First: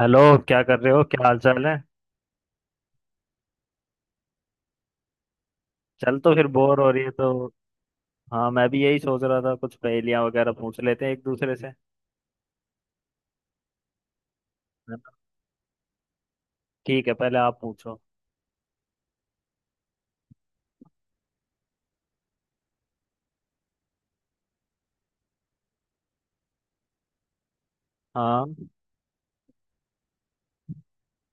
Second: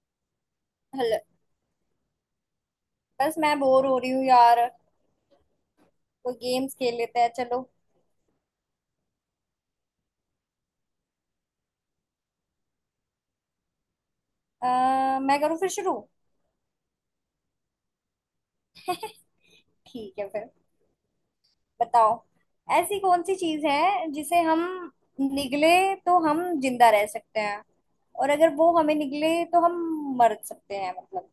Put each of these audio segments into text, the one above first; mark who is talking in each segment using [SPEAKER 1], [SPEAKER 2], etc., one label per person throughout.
[SPEAKER 1] Hello. क्या कर रहे हो,
[SPEAKER 2] हेलो।
[SPEAKER 1] क्या हाल चाल है।
[SPEAKER 2] बस मैं बोर हो रही हूँ यार।
[SPEAKER 1] चल तो
[SPEAKER 2] कोई
[SPEAKER 1] फिर
[SPEAKER 2] गेम्स
[SPEAKER 1] बोर हो
[SPEAKER 2] खेल
[SPEAKER 1] रही है
[SPEAKER 2] लेते हैं,
[SPEAKER 1] तो
[SPEAKER 2] चलो।
[SPEAKER 1] हाँ मैं भी यही सोच रहा था, कुछ पहेलियां वगैरह पूछ लेते हैं एक दूसरे से, है ना?
[SPEAKER 2] मैं करूँ फिर शुरू?
[SPEAKER 1] ठीक है, पहले आप पूछो।
[SPEAKER 2] ठीक है फिर, बताओ। ऐसी कौन सी चीज़ है जिसे हम निगले तो हम जिंदा रह सकते हैं, और
[SPEAKER 1] हाँ,
[SPEAKER 2] अगर वो हमें निगले तो हम मर सकते हैं मतलब।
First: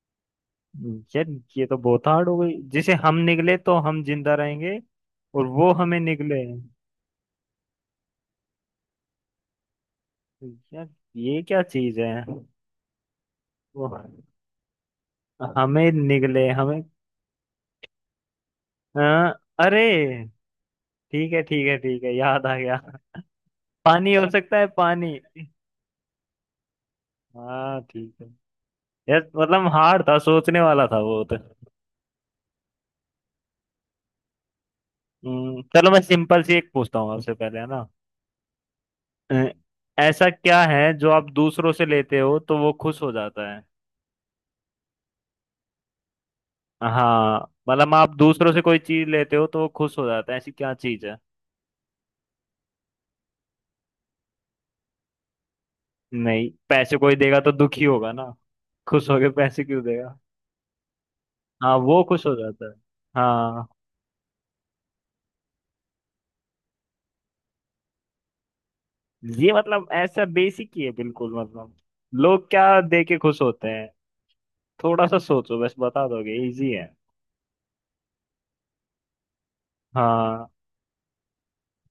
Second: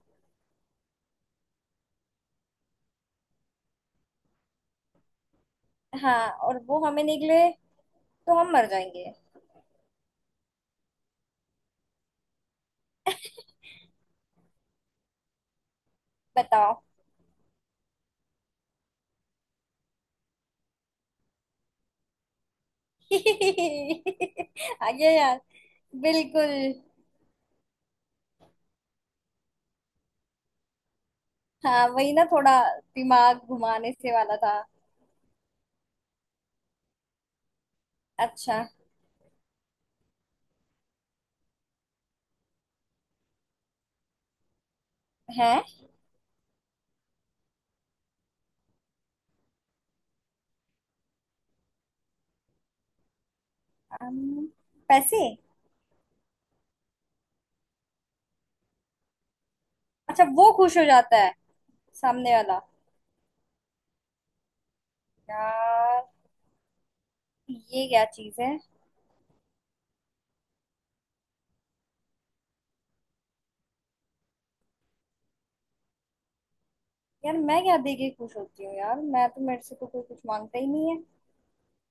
[SPEAKER 1] यार ये तो बहुत हार्ड हो गई। जिसे हम निगले तो हम जिंदा रहेंगे और वो हमें
[SPEAKER 2] हाँ,
[SPEAKER 1] निगले।
[SPEAKER 2] और वो हमें निगले तो हम मर जाएंगे।
[SPEAKER 1] यार ये क्या चीज है, वो हमें निगले हमें।
[SPEAKER 2] बताओ।
[SPEAKER 1] हाँ, अरे, ठीक है ठीक है ठीक है, याद आ गया। पानी हो सकता है,
[SPEAKER 2] आ गया
[SPEAKER 1] पानी।
[SPEAKER 2] यार। बिल्कुल।
[SPEAKER 1] हाँ ठीक है। यार मतलब हार्ड था, सोचने वाला था वो तो।
[SPEAKER 2] हाँ वही ना, थोड़ा दिमाग घुमाने से वाला था।
[SPEAKER 1] चलो मैं सिंपल सी एक पूछता हूँ आपसे पहले, है ना?
[SPEAKER 2] अच्छा।
[SPEAKER 1] अ, ऐसा क्या है जो आप दूसरों से लेते हो तो वो खुश हो जाता है।
[SPEAKER 2] है।
[SPEAKER 1] हाँ मतलब आप दूसरों से कोई चीज लेते हो तो वो खुश हो जाता है, ऐसी क्या चीज है?
[SPEAKER 2] अम, पैसे।
[SPEAKER 1] नहीं पैसे कोई देगा तो दुखी होगा ना, खुश होके पैसे क्यों देगा?
[SPEAKER 2] अच्छा, वो खुश हो जाता है
[SPEAKER 1] हाँ वो खुश
[SPEAKER 2] सामने
[SPEAKER 1] हो
[SPEAKER 2] वाला।
[SPEAKER 1] जाता है। हाँ
[SPEAKER 2] यार ये क्या चीज है?
[SPEAKER 1] ये मतलब ऐसा बेसिक ही है बिल्कुल, मतलब लोग क्या दे के खुश होते हैं। थोड़ा सा सोचो बस, बता दोगे, इजी है।
[SPEAKER 2] यार मैं क्या दे के खुश होती हूँ, यार मैं तो, मेरे से तो कोई कुछ
[SPEAKER 1] हाँ
[SPEAKER 2] मांगता ही नहीं है।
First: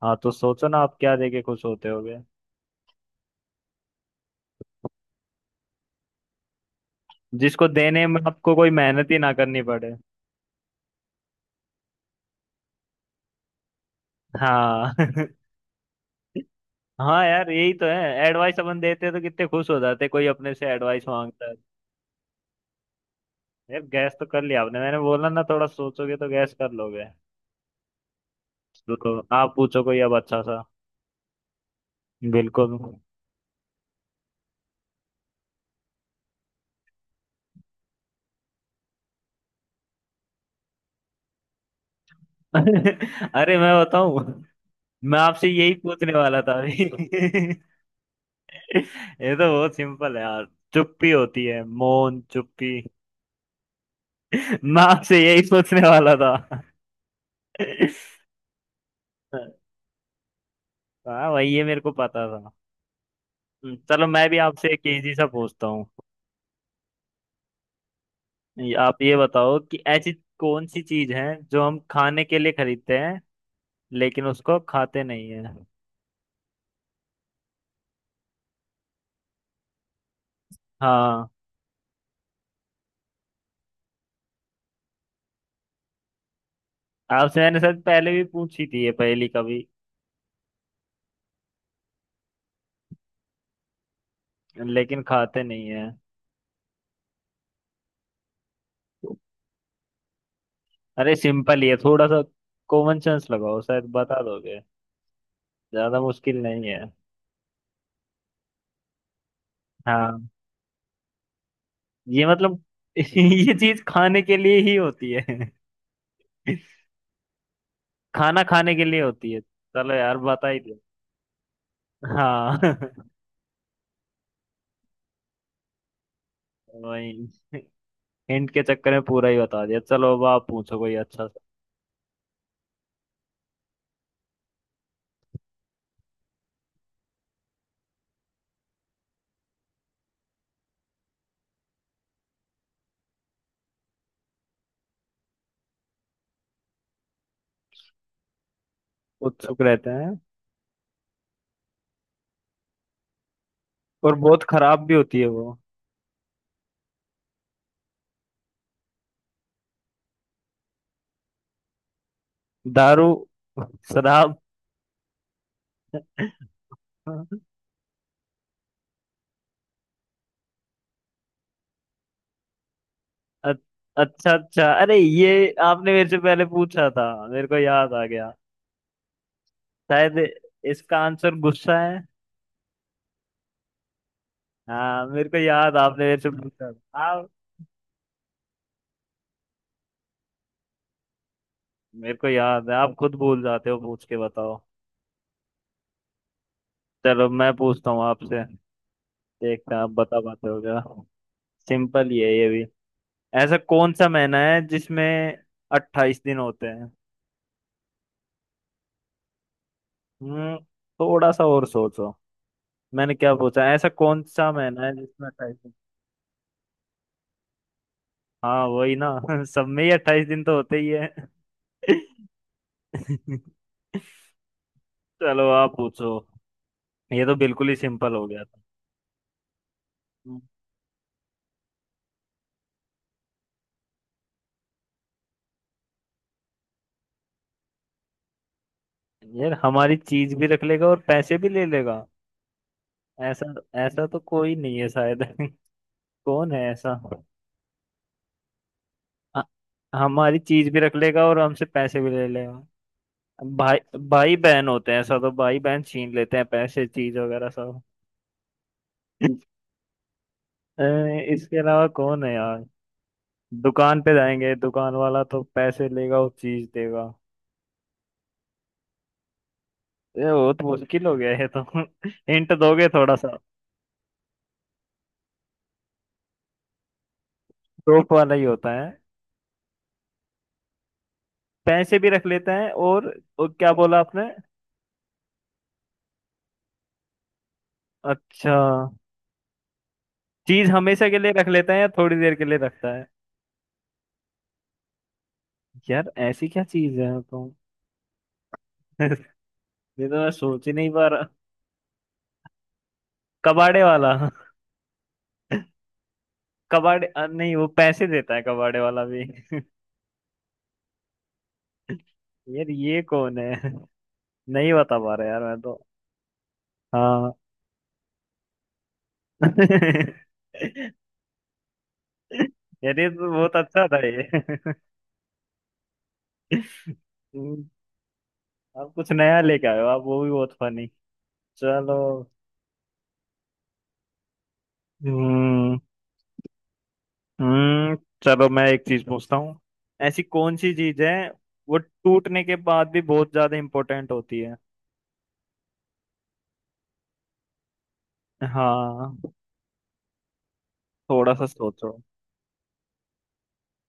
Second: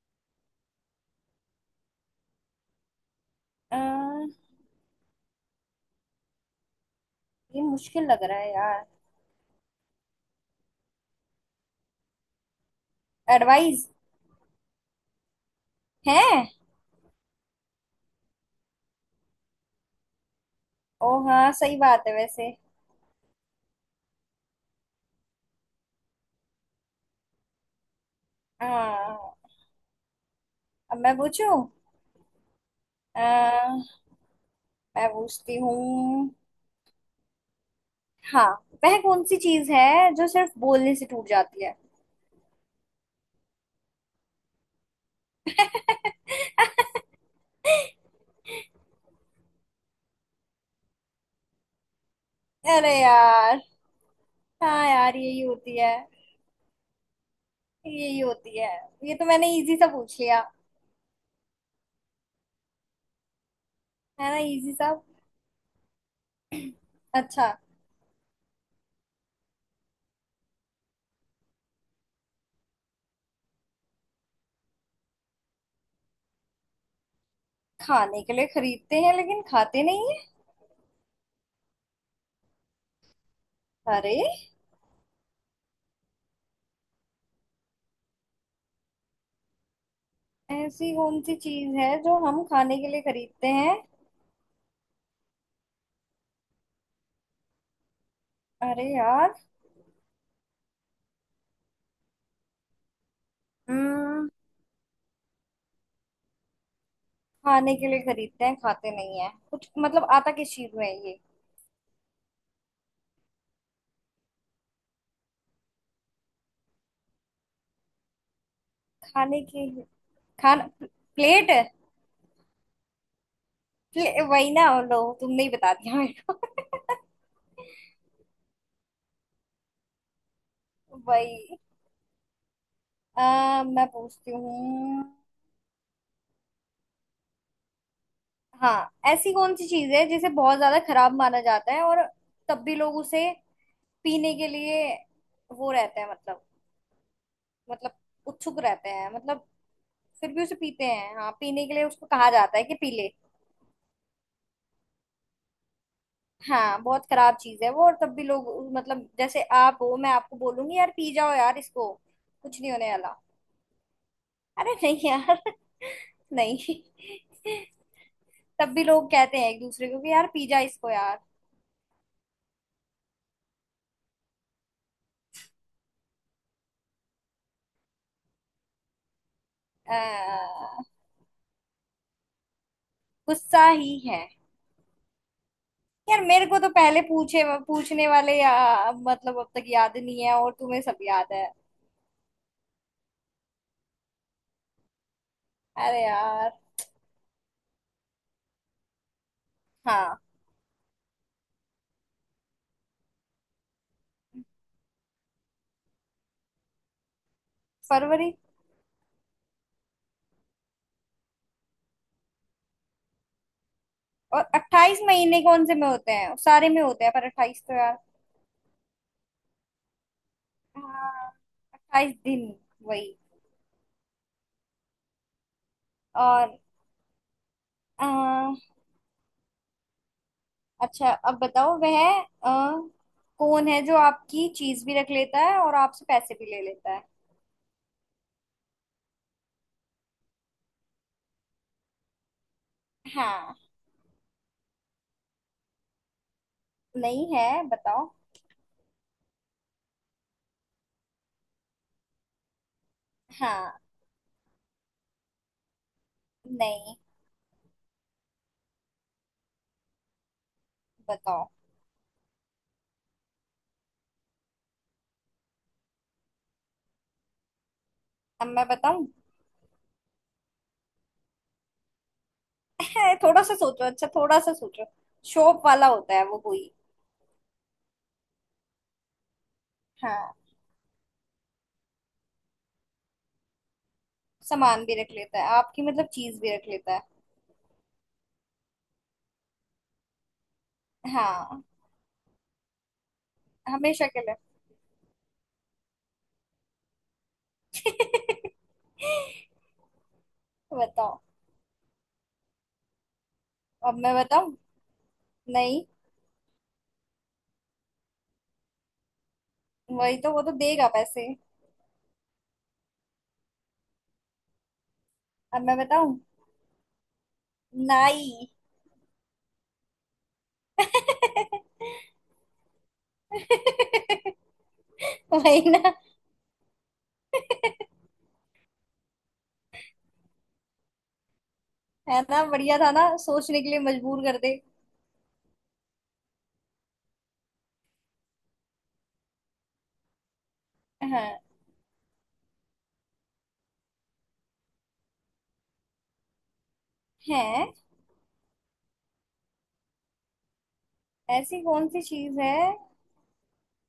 [SPEAKER 1] हाँ तो सोचो ना, आप क्या देके खुश होते होगे।
[SPEAKER 2] अ, ये
[SPEAKER 1] जिसको
[SPEAKER 2] मुश्किल
[SPEAKER 1] देने में
[SPEAKER 2] लग रहा है
[SPEAKER 1] आपको कोई
[SPEAKER 2] यार।
[SPEAKER 1] मेहनत ही ना करनी पड़े।
[SPEAKER 2] एडवाइस।
[SPEAKER 1] हाँ
[SPEAKER 2] है।
[SPEAKER 1] हाँ यार यही तो है। एडवाइस अपन देते तो कितने खुश हो जाते कोई अपने से एडवाइस
[SPEAKER 2] ओ
[SPEAKER 1] मांगता
[SPEAKER 2] हाँ,
[SPEAKER 1] है।
[SPEAKER 2] सही बात है वैसे।
[SPEAKER 1] यार गैस तो कर लिया आपने, मैंने बोला ना थोड़ा सोचोगे तो गैस कर लोगे। तो
[SPEAKER 2] हाँ,
[SPEAKER 1] आप पूछो कोई अब अच्छा सा।
[SPEAKER 2] अब मैं पूछूं?
[SPEAKER 1] बिल्कुल।
[SPEAKER 2] अ, मैं पूछती हूँ। हाँ। वह कौन सी चीज है जो सिर्फ बोलने से टूट जाती है?
[SPEAKER 1] अरे मैं बताऊं, मैं आपसे यही पूछने वाला था अभी ये तो बहुत सिंपल है यार। चुप्पी होती है, मौन चुप्पी।
[SPEAKER 2] अरे यार।
[SPEAKER 1] मैं
[SPEAKER 2] हाँ यार,
[SPEAKER 1] आपसे
[SPEAKER 2] यही
[SPEAKER 1] यही
[SPEAKER 2] होती
[SPEAKER 1] सोचने
[SPEAKER 2] है।
[SPEAKER 1] वाला था।
[SPEAKER 2] यही होती है। ये तो मैंने इजी सा पूछ लिया।
[SPEAKER 1] हाँ वही, ये मेरे को पता था। चलो मैं
[SPEAKER 2] है ना
[SPEAKER 1] भी आपसे
[SPEAKER 2] इजी
[SPEAKER 1] एक
[SPEAKER 2] सा।
[SPEAKER 1] इजी सा पूछता हूँ।
[SPEAKER 2] अच्छा।
[SPEAKER 1] आप ये बताओ कि ऐसी कौन सी चीज है जो हम खाने के लिए खरीदते हैं लेकिन उसको खाते नहीं है।
[SPEAKER 2] खाने के लिए खरीदते हैं लेकिन खाते नहीं है?
[SPEAKER 1] हाँ
[SPEAKER 2] अरे।
[SPEAKER 1] आपसे मैंने शायद पहले भी पूछी थी ये पहेली कभी।
[SPEAKER 2] ऐसी कौन सी चीज है जो हम खाने के लिए खरीदते हैं?
[SPEAKER 1] लेकिन खाते नहीं है।
[SPEAKER 2] अरे यार।
[SPEAKER 1] अरे सिंपल ही है थोड़ा सा, कॉमन सेंस लगाओ शायद बता
[SPEAKER 2] हम्म
[SPEAKER 1] दोगे। ज्यादा मुश्किल नहीं है।
[SPEAKER 2] खाने के लिए खरीदते हैं खाते नहीं है, कुछ मतलब
[SPEAKER 1] हाँ
[SPEAKER 2] आता किस चीज में है ये?
[SPEAKER 1] ये मतलब ये चीज खाने के लिए ही होती है। खाना खाने के लिए होती है,
[SPEAKER 2] खाने के,
[SPEAKER 1] चलो यार बता ही
[SPEAKER 2] खाना
[SPEAKER 1] दिया।
[SPEAKER 2] प्लेट है।
[SPEAKER 1] हाँ
[SPEAKER 2] वही ना, लो तुमने ही बता दिया मेरे
[SPEAKER 1] वही, हिंट के चक्कर में पूरा ही बता दिया। चलो अब आप पूछो कोई
[SPEAKER 2] को।
[SPEAKER 1] अच्छा सा।
[SPEAKER 2] वही। मैं पूछती हूँ। हाँ। ऐसी कौन सी चीज है जिसे बहुत ज्यादा खराब माना जाता है, और तब भी लोग उसे पीने के लिए वो रहते हैं मतलब, मतलब उत्सुक रहते हैं मतलब।
[SPEAKER 1] उत्सुक रहते हैं।
[SPEAKER 2] फिर भी उसे पीते हैं, हाँ पीने के लिए उसको कहा जाता है कि पी ले।
[SPEAKER 1] और बहुत खराब भी होती है वो।
[SPEAKER 2] हाँ बहुत खराब चीज है वो, और तब भी लोग, मतलब जैसे आप हो, मैं आपको बोलूंगी यार पी जाओ यार इसको, कुछ नहीं होने
[SPEAKER 1] दारू
[SPEAKER 2] वाला।
[SPEAKER 1] शराब।
[SPEAKER 2] अरे नहीं यार। नहीं। तब भी लोग कहते हैं एक दूसरे को कि यार पी जा इसको यार।
[SPEAKER 1] अ- अच्छा अच्छा, अरे ये आपने मेरे से पहले पूछा था, मेरे को याद आ गया
[SPEAKER 2] अ,
[SPEAKER 1] शायद। इसका आंसर गुस्सा है।
[SPEAKER 2] गुस्सा ही है।
[SPEAKER 1] हाँ मेरे को याद, आपने मेरे
[SPEAKER 2] यार
[SPEAKER 1] से
[SPEAKER 2] मेरे को तो
[SPEAKER 1] पूछा
[SPEAKER 2] पहले
[SPEAKER 1] था आप।
[SPEAKER 2] पूछे पूछने वाले, मतलब अब तक याद नहीं है और तुम्हें सब याद है।
[SPEAKER 1] मेरे को याद है, आप खुद भूल जाते हो, पूछ के बताओ।
[SPEAKER 2] अरे यार।
[SPEAKER 1] चलो मैं पूछता हूँ आपसे, देखते हैं आप बता
[SPEAKER 2] हाँ।
[SPEAKER 1] पाते हो क्या। सिंपल ही है ये भी। ऐसा कौन सा महीना है जिसमें 28 दिन होते हैं?
[SPEAKER 2] फरवरी।
[SPEAKER 1] हम्म। थोड़ा सा और सोचो, मैंने क्या पूछा, ऐसा कौन
[SPEAKER 2] और
[SPEAKER 1] सा महीना है
[SPEAKER 2] अट्ठाईस
[SPEAKER 1] जिसमें
[SPEAKER 2] महीने
[SPEAKER 1] अट्ठाईस
[SPEAKER 2] कौन
[SPEAKER 1] दिन।
[SPEAKER 2] से में होते हैं, सारे में होते हैं पर 28 तो यार।
[SPEAKER 1] हाँ वही ना। सब में ही 28 दिन तो होते ही है।
[SPEAKER 2] हाँ। 28 दिन। वही।
[SPEAKER 1] चलो आप पूछो।
[SPEAKER 2] और
[SPEAKER 1] ये तो बिल्कुल ही
[SPEAKER 2] अ,
[SPEAKER 1] सिंपल हो गया था। हम्म।
[SPEAKER 2] अच्छा अब बताओ, वह अ, कौन है जो आपकी चीज भी रख लेता है और आपसे पैसे भी ले लेता है?
[SPEAKER 1] यार हमारी चीज भी रख लेगा और पैसे भी ले लेगा? ऐसा,
[SPEAKER 2] हाँ।
[SPEAKER 1] ऐसा तो कोई नहीं है शायद कौन है ऐसा।
[SPEAKER 2] नहीं है, बताओ।
[SPEAKER 1] ह- हमारी चीज भी रख लेगा और हमसे पैसे भी ले लेगा।
[SPEAKER 2] हाँ।
[SPEAKER 1] भाई। भाई बहन होते हैं ऐसा, तो भाई बहन छीन लेते हैं पैसे
[SPEAKER 2] नहीं।
[SPEAKER 1] चीज वगैरह सब अ,
[SPEAKER 2] बताओ।
[SPEAKER 1] इसके अलावा कौन है यार, दुकान पे जाएंगे दुकान वाला तो पैसे लेगा और चीज देगा।
[SPEAKER 2] अब मैं बताऊं?
[SPEAKER 1] ये बहुत मुश्किल हो गया है तो हिंट दोगे
[SPEAKER 2] है,
[SPEAKER 1] थोड़ा सा?
[SPEAKER 2] थोड़ा सा सोचो। अच्छा थोड़ा सा सोचो। शॉप वाला होता है वो कोई?
[SPEAKER 1] रोप वाला ही होता है।
[SPEAKER 2] हाँ।
[SPEAKER 1] पैसे भी रख लेते हैं और क्या बोला आपने?
[SPEAKER 2] सामान भी रख लेता है आपकी, मतलब चीज भी रख लेता है।
[SPEAKER 1] अच्छा, चीज हमेशा के लिए रख
[SPEAKER 2] हाँ।
[SPEAKER 1] लेते हैं या थोड़ी देर के लिए रखता है?
[SPEAKER 2] हमेशा के लिए।
[SPEAKER 1] यार ऐसी क्या चीज है तो ये तो मैं सोच ही नहीं पा
[SPEAKER 2] बताओ।
[SPEAKER 1] रहा। कबाड़े
[SPEAKER 2] अब
[SPEAKER 1] वाला?
[SPEAKER 2] मैं बताऊं? नहीं।
[SPEAKER 1] कबाड़े नहीं वो पैसे देता है कबाड़े वाला भी।
[SPEAKER 2] वही तो, वो तो देगा पैसे।
[SPEAKER 1] यार ये कौन है, नहीं बता पा रहा यार मैं
[SPEAKER 2] अब
[SPEAKER 1] तो।
[SPEAKER 2] मैं बताऊं?
[SPEAKER 1] हाँ
[SPEAKER 2] नाई।
[SPEAKER 1] यार ये तो बहुत अच्छा था ये।
[SPEAKER 2] वही ना।
[SPEAKER 1] हम्म, आप कुछ नया लेके आए हो आप, वो भी बहुत फनी। चलो।
[SPEAKER 2] है ना, बढ़िया था ना, सोचने के लिए मजबूर कर दे।
[SPEAKER 1] हम्म। हम्म। चलो मैं एक चीज पूछता हूँ, ऐसी कौन सी चीज है
[SPEAKER 2] हाँ।
[SPEAKER 1] वो टूटने के बाद भी बहुत ज्यादा इम्पोर्टेंट होती है?
[SPEAKER 2] है।
[SPEAKER 1] हाँ थोड़ा सा
[SPEAKER 2] ऐसी कौन
[SPEAKER 1] सोचो।
[SPEAKER 2] सी चीज है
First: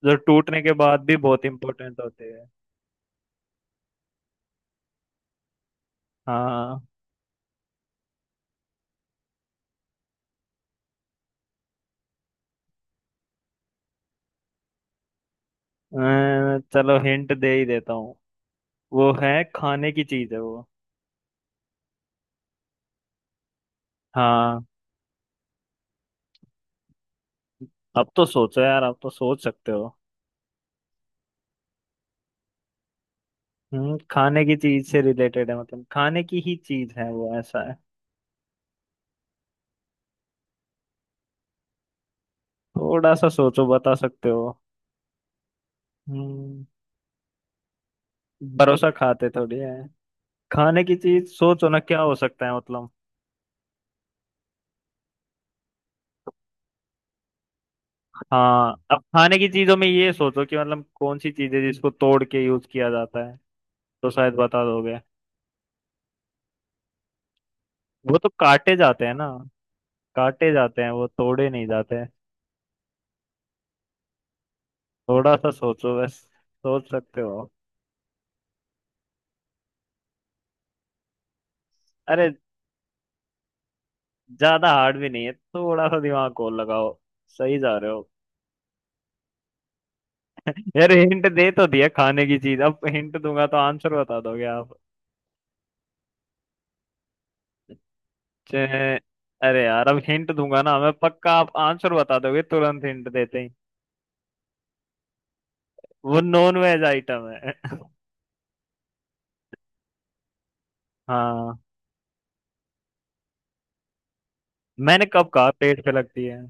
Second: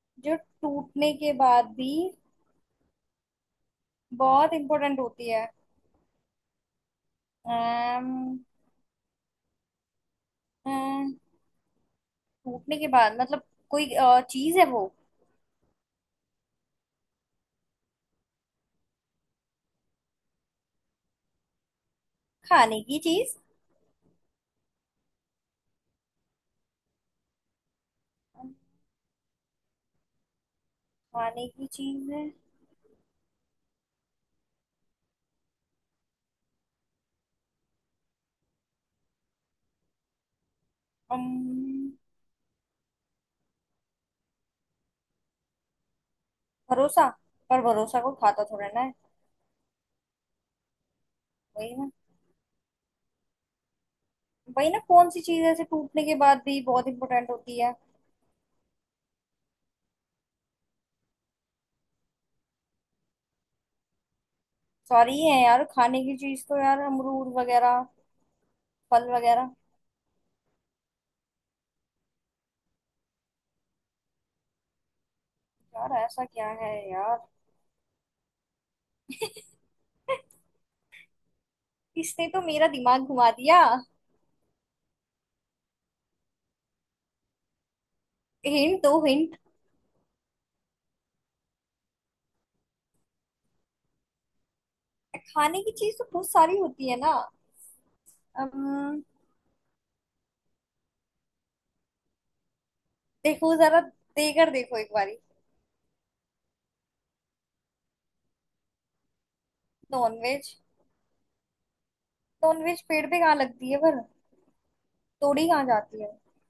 [SPEAKER 1] जो
[SPEAKER 2] जो
[SPEAKER 1] टूटने के बाद
[SPEAKER 2] टूटने
[SPEAKER 1] भी
[SPEAKER 2] के
[SPEAKER 1] बहुत
[SPEAKER 2] बाद भी
[SPEAKER 1] इम्पोर्टेंट होते हैं।
[SPEAKER 2] बहुत इंपॉर्टेंट होती है?
[SPEAKER 1] हाँ
[SPEAKER 2] अम्म, अम्म, टूटने के बाद मतलब, कोई चीज है वो?
[SPEAKER 1] चलो हिंट दे ही देता हूँ, वो है, खाने की चीज है वो।
[SPEAKER 2] खाने की चीज
[SPEAKER 1] हाँ अब तो सोचो यार, अब तो सोच सकते हो।
[SPEAKER 2] खाने की चीज है?
[SPEAKER 1] हम्म, खाने की चीज से रिलेटेड है मतलब, खाने की ही चीज है वो ऐसा है।
[SPEAKER 2] अम्म,
[SPEAKER 1] थोड़ा सा सोचो, बता सकते हो। हम्म।
[SPEAKER 2] भरोसा। पर भरोसा को खाता थोड़ा ना
[SPEAKER 1] भरोसा
[SPEAKER 2] है।
[SPEAKER 1] खाते थोड़ी है। खाने की चीज सोचो
[SPEAKER 2] वही
[SPEAKER 1] ना,
[SPEAKER 2] ना।
[SPEAKER 1] क्या हो सकता है मतलब।
[SPEAKER 2] वही ना, कौन सी चीज ऐसे टूटने के बाद भी बहुत इंपॉर्टेंट होती है?
[SPEAKER 1] हाँ अब खाने की चीजों में ये सोचो कि मतलब कौन सी चीज है जिसको तोड़ के यूज किया जाता है, तो शायद बता दोगे।
[SPEAKER 2] सॉरी है यार, खाने की चीज तो यार अमरूद वगैरह,
[SPEAKER 1] वो तो काटे जाते
[SPEAKER 2] फल
[SPEAKER 1] हैं ना,
[SPEAKER 2] वगैरह?
[SPEAKER 1] काटे जाते हैं वो, तोड़े नहीं जाते हैं। थोड़ा सा
[SPEAKER 2] यार
[SPEAKER 1] सोचो बस,
[SPEAKER 2] ऐसा क्या है
[SPEAKER 1] सोच
[SPEAKER 2] यार।
[SPEAKER 1] सकते हो।
[SPEAKER 2] इसने
[SPEAKER 1] अरे
[SPEAKER 2] तो मेरा दिमाग घुमा दिया।
[SPEAKER 1] ज्यादा हार्ड भी नहीं है, थोड़ा सा दिमाग को लगाओ, सही जा रहे हो।
[SPEAKER 2] हिंट दो हिंट।
[SPEAKER 1] यार हिंट दे तो दिया, खाने की चीज, अब हिंट दूंगा तो आंसर बता दोगे आप।
[SPEAKER 2] खाने की चीज तो बहुत सारी होती है ना।
[SPEAKER 1] चे-
[SPEAKER 2] Um,
[SPEAKER 1] अरे यार अब हिंट दूंगा ना मैं, पक्का आप आंसर बता दोगे तुरंत हिंट देते ही।
[SPEAKER 2] देखो जरा, देकर देखो एक बारी।
[SPEAKER 1] वो नॉन वेज आइटम है
[SPEAKER 2] नॉनवेज?
[SPEAKER 1] हाँ,
[SPEAKER 2] नॉनवेज पेड़ पे कहाँ लगती है पर?
[SPEAKER 1] मैंने कब
[SPEAKER 2] तोड़ी
[SPEAKER 1] कहा
[SPEAKER 2] कहाँ
[SPEAKER 1] पेट पे
[SPEAKER 2] जाती है?
[SPEAKER 1] लगती है,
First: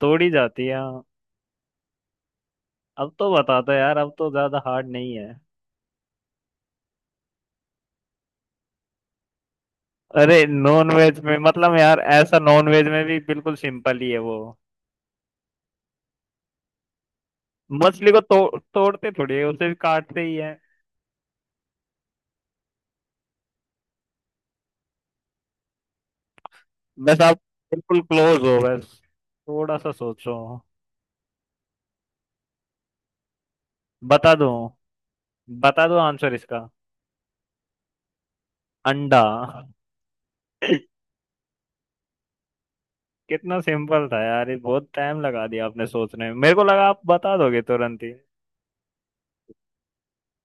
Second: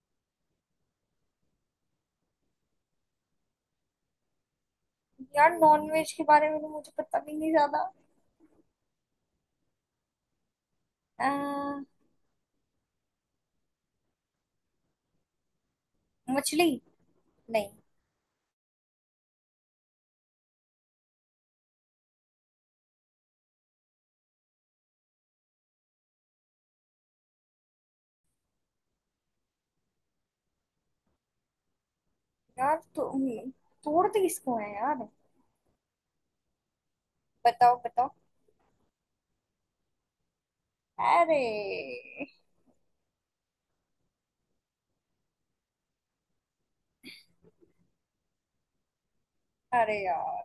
[SPEAKER 1] तोड़ी जाती है हाँ। अब तो बता दो यार, अब तो ज्यादा हार्ड नहीं है।
[SPEAKER 2] यार नॉनवेज के बारे में तो मुझे पता भी नहीं ज्यादा।
[SPEAKER 1] अरे नॉन वेज में मतलब
[SPEAKER 2] अह,
[SPEAKER 1] यार, ऐसा नॉन वेज में भी बिल्कुल सिंपल ही है वो।
[SPEAKER 2] मछली? नहीं।
[SPEAKER 1] मछली को तो, तोड़ते थोड़ी है, उसे भी काटते ही है। बस आप बिल्कुल क्लोज हो बस, थोड़ा सा सोचो।
[SPEAKER 2] यार तो तोड़ते
[SPEAKER 1] बता दो,
[SPEAKER 2] किसको है यार?
[SPEAKER 1] बता दो आंसर इसका।
[SPEAKER 2] बताओ बताओ।
[SPEAKER 1] अंडा
[SPEAKER 2] अरे।
[SPEAKER 1] कितना सिंपल था यार ये, बहुत टाइम लगा दिया आपने सोचने में, मेरे को लगा आप बता दोगे तुरंत ही।
[SPEAKER 2] अरे यार,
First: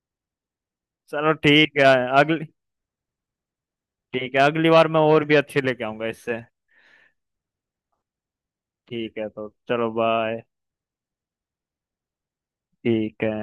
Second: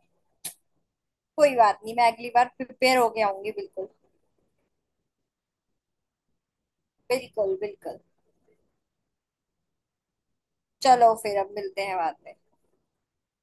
[SPEAKER 1] चलो
[SPEAKER 2] कोई
[SPEAKER 1] ठीक
[SPEAKER 2] बात
[SPEAKER 1] है।
[SPEAKER 2] नहीं, मैं अगली
[SPEAKER 1] अगली
[SPEAKER 2] बार प्रिपेयर होके आऊंगी। बिल्कुल।
[SPEAKER 1] ठीक है, अगली बार मैं और भी अच्छे लेके आऊंगा इससे।
[SPEAKER 2] बिल्कुल बिल्कुल।
[SPEAKER 1] ठीक है तो चलो, बाय।
[SPEAKER 2] चलो फिर, अब मिलते हैं बाद में।
[SPEAKER 1] ठीक है।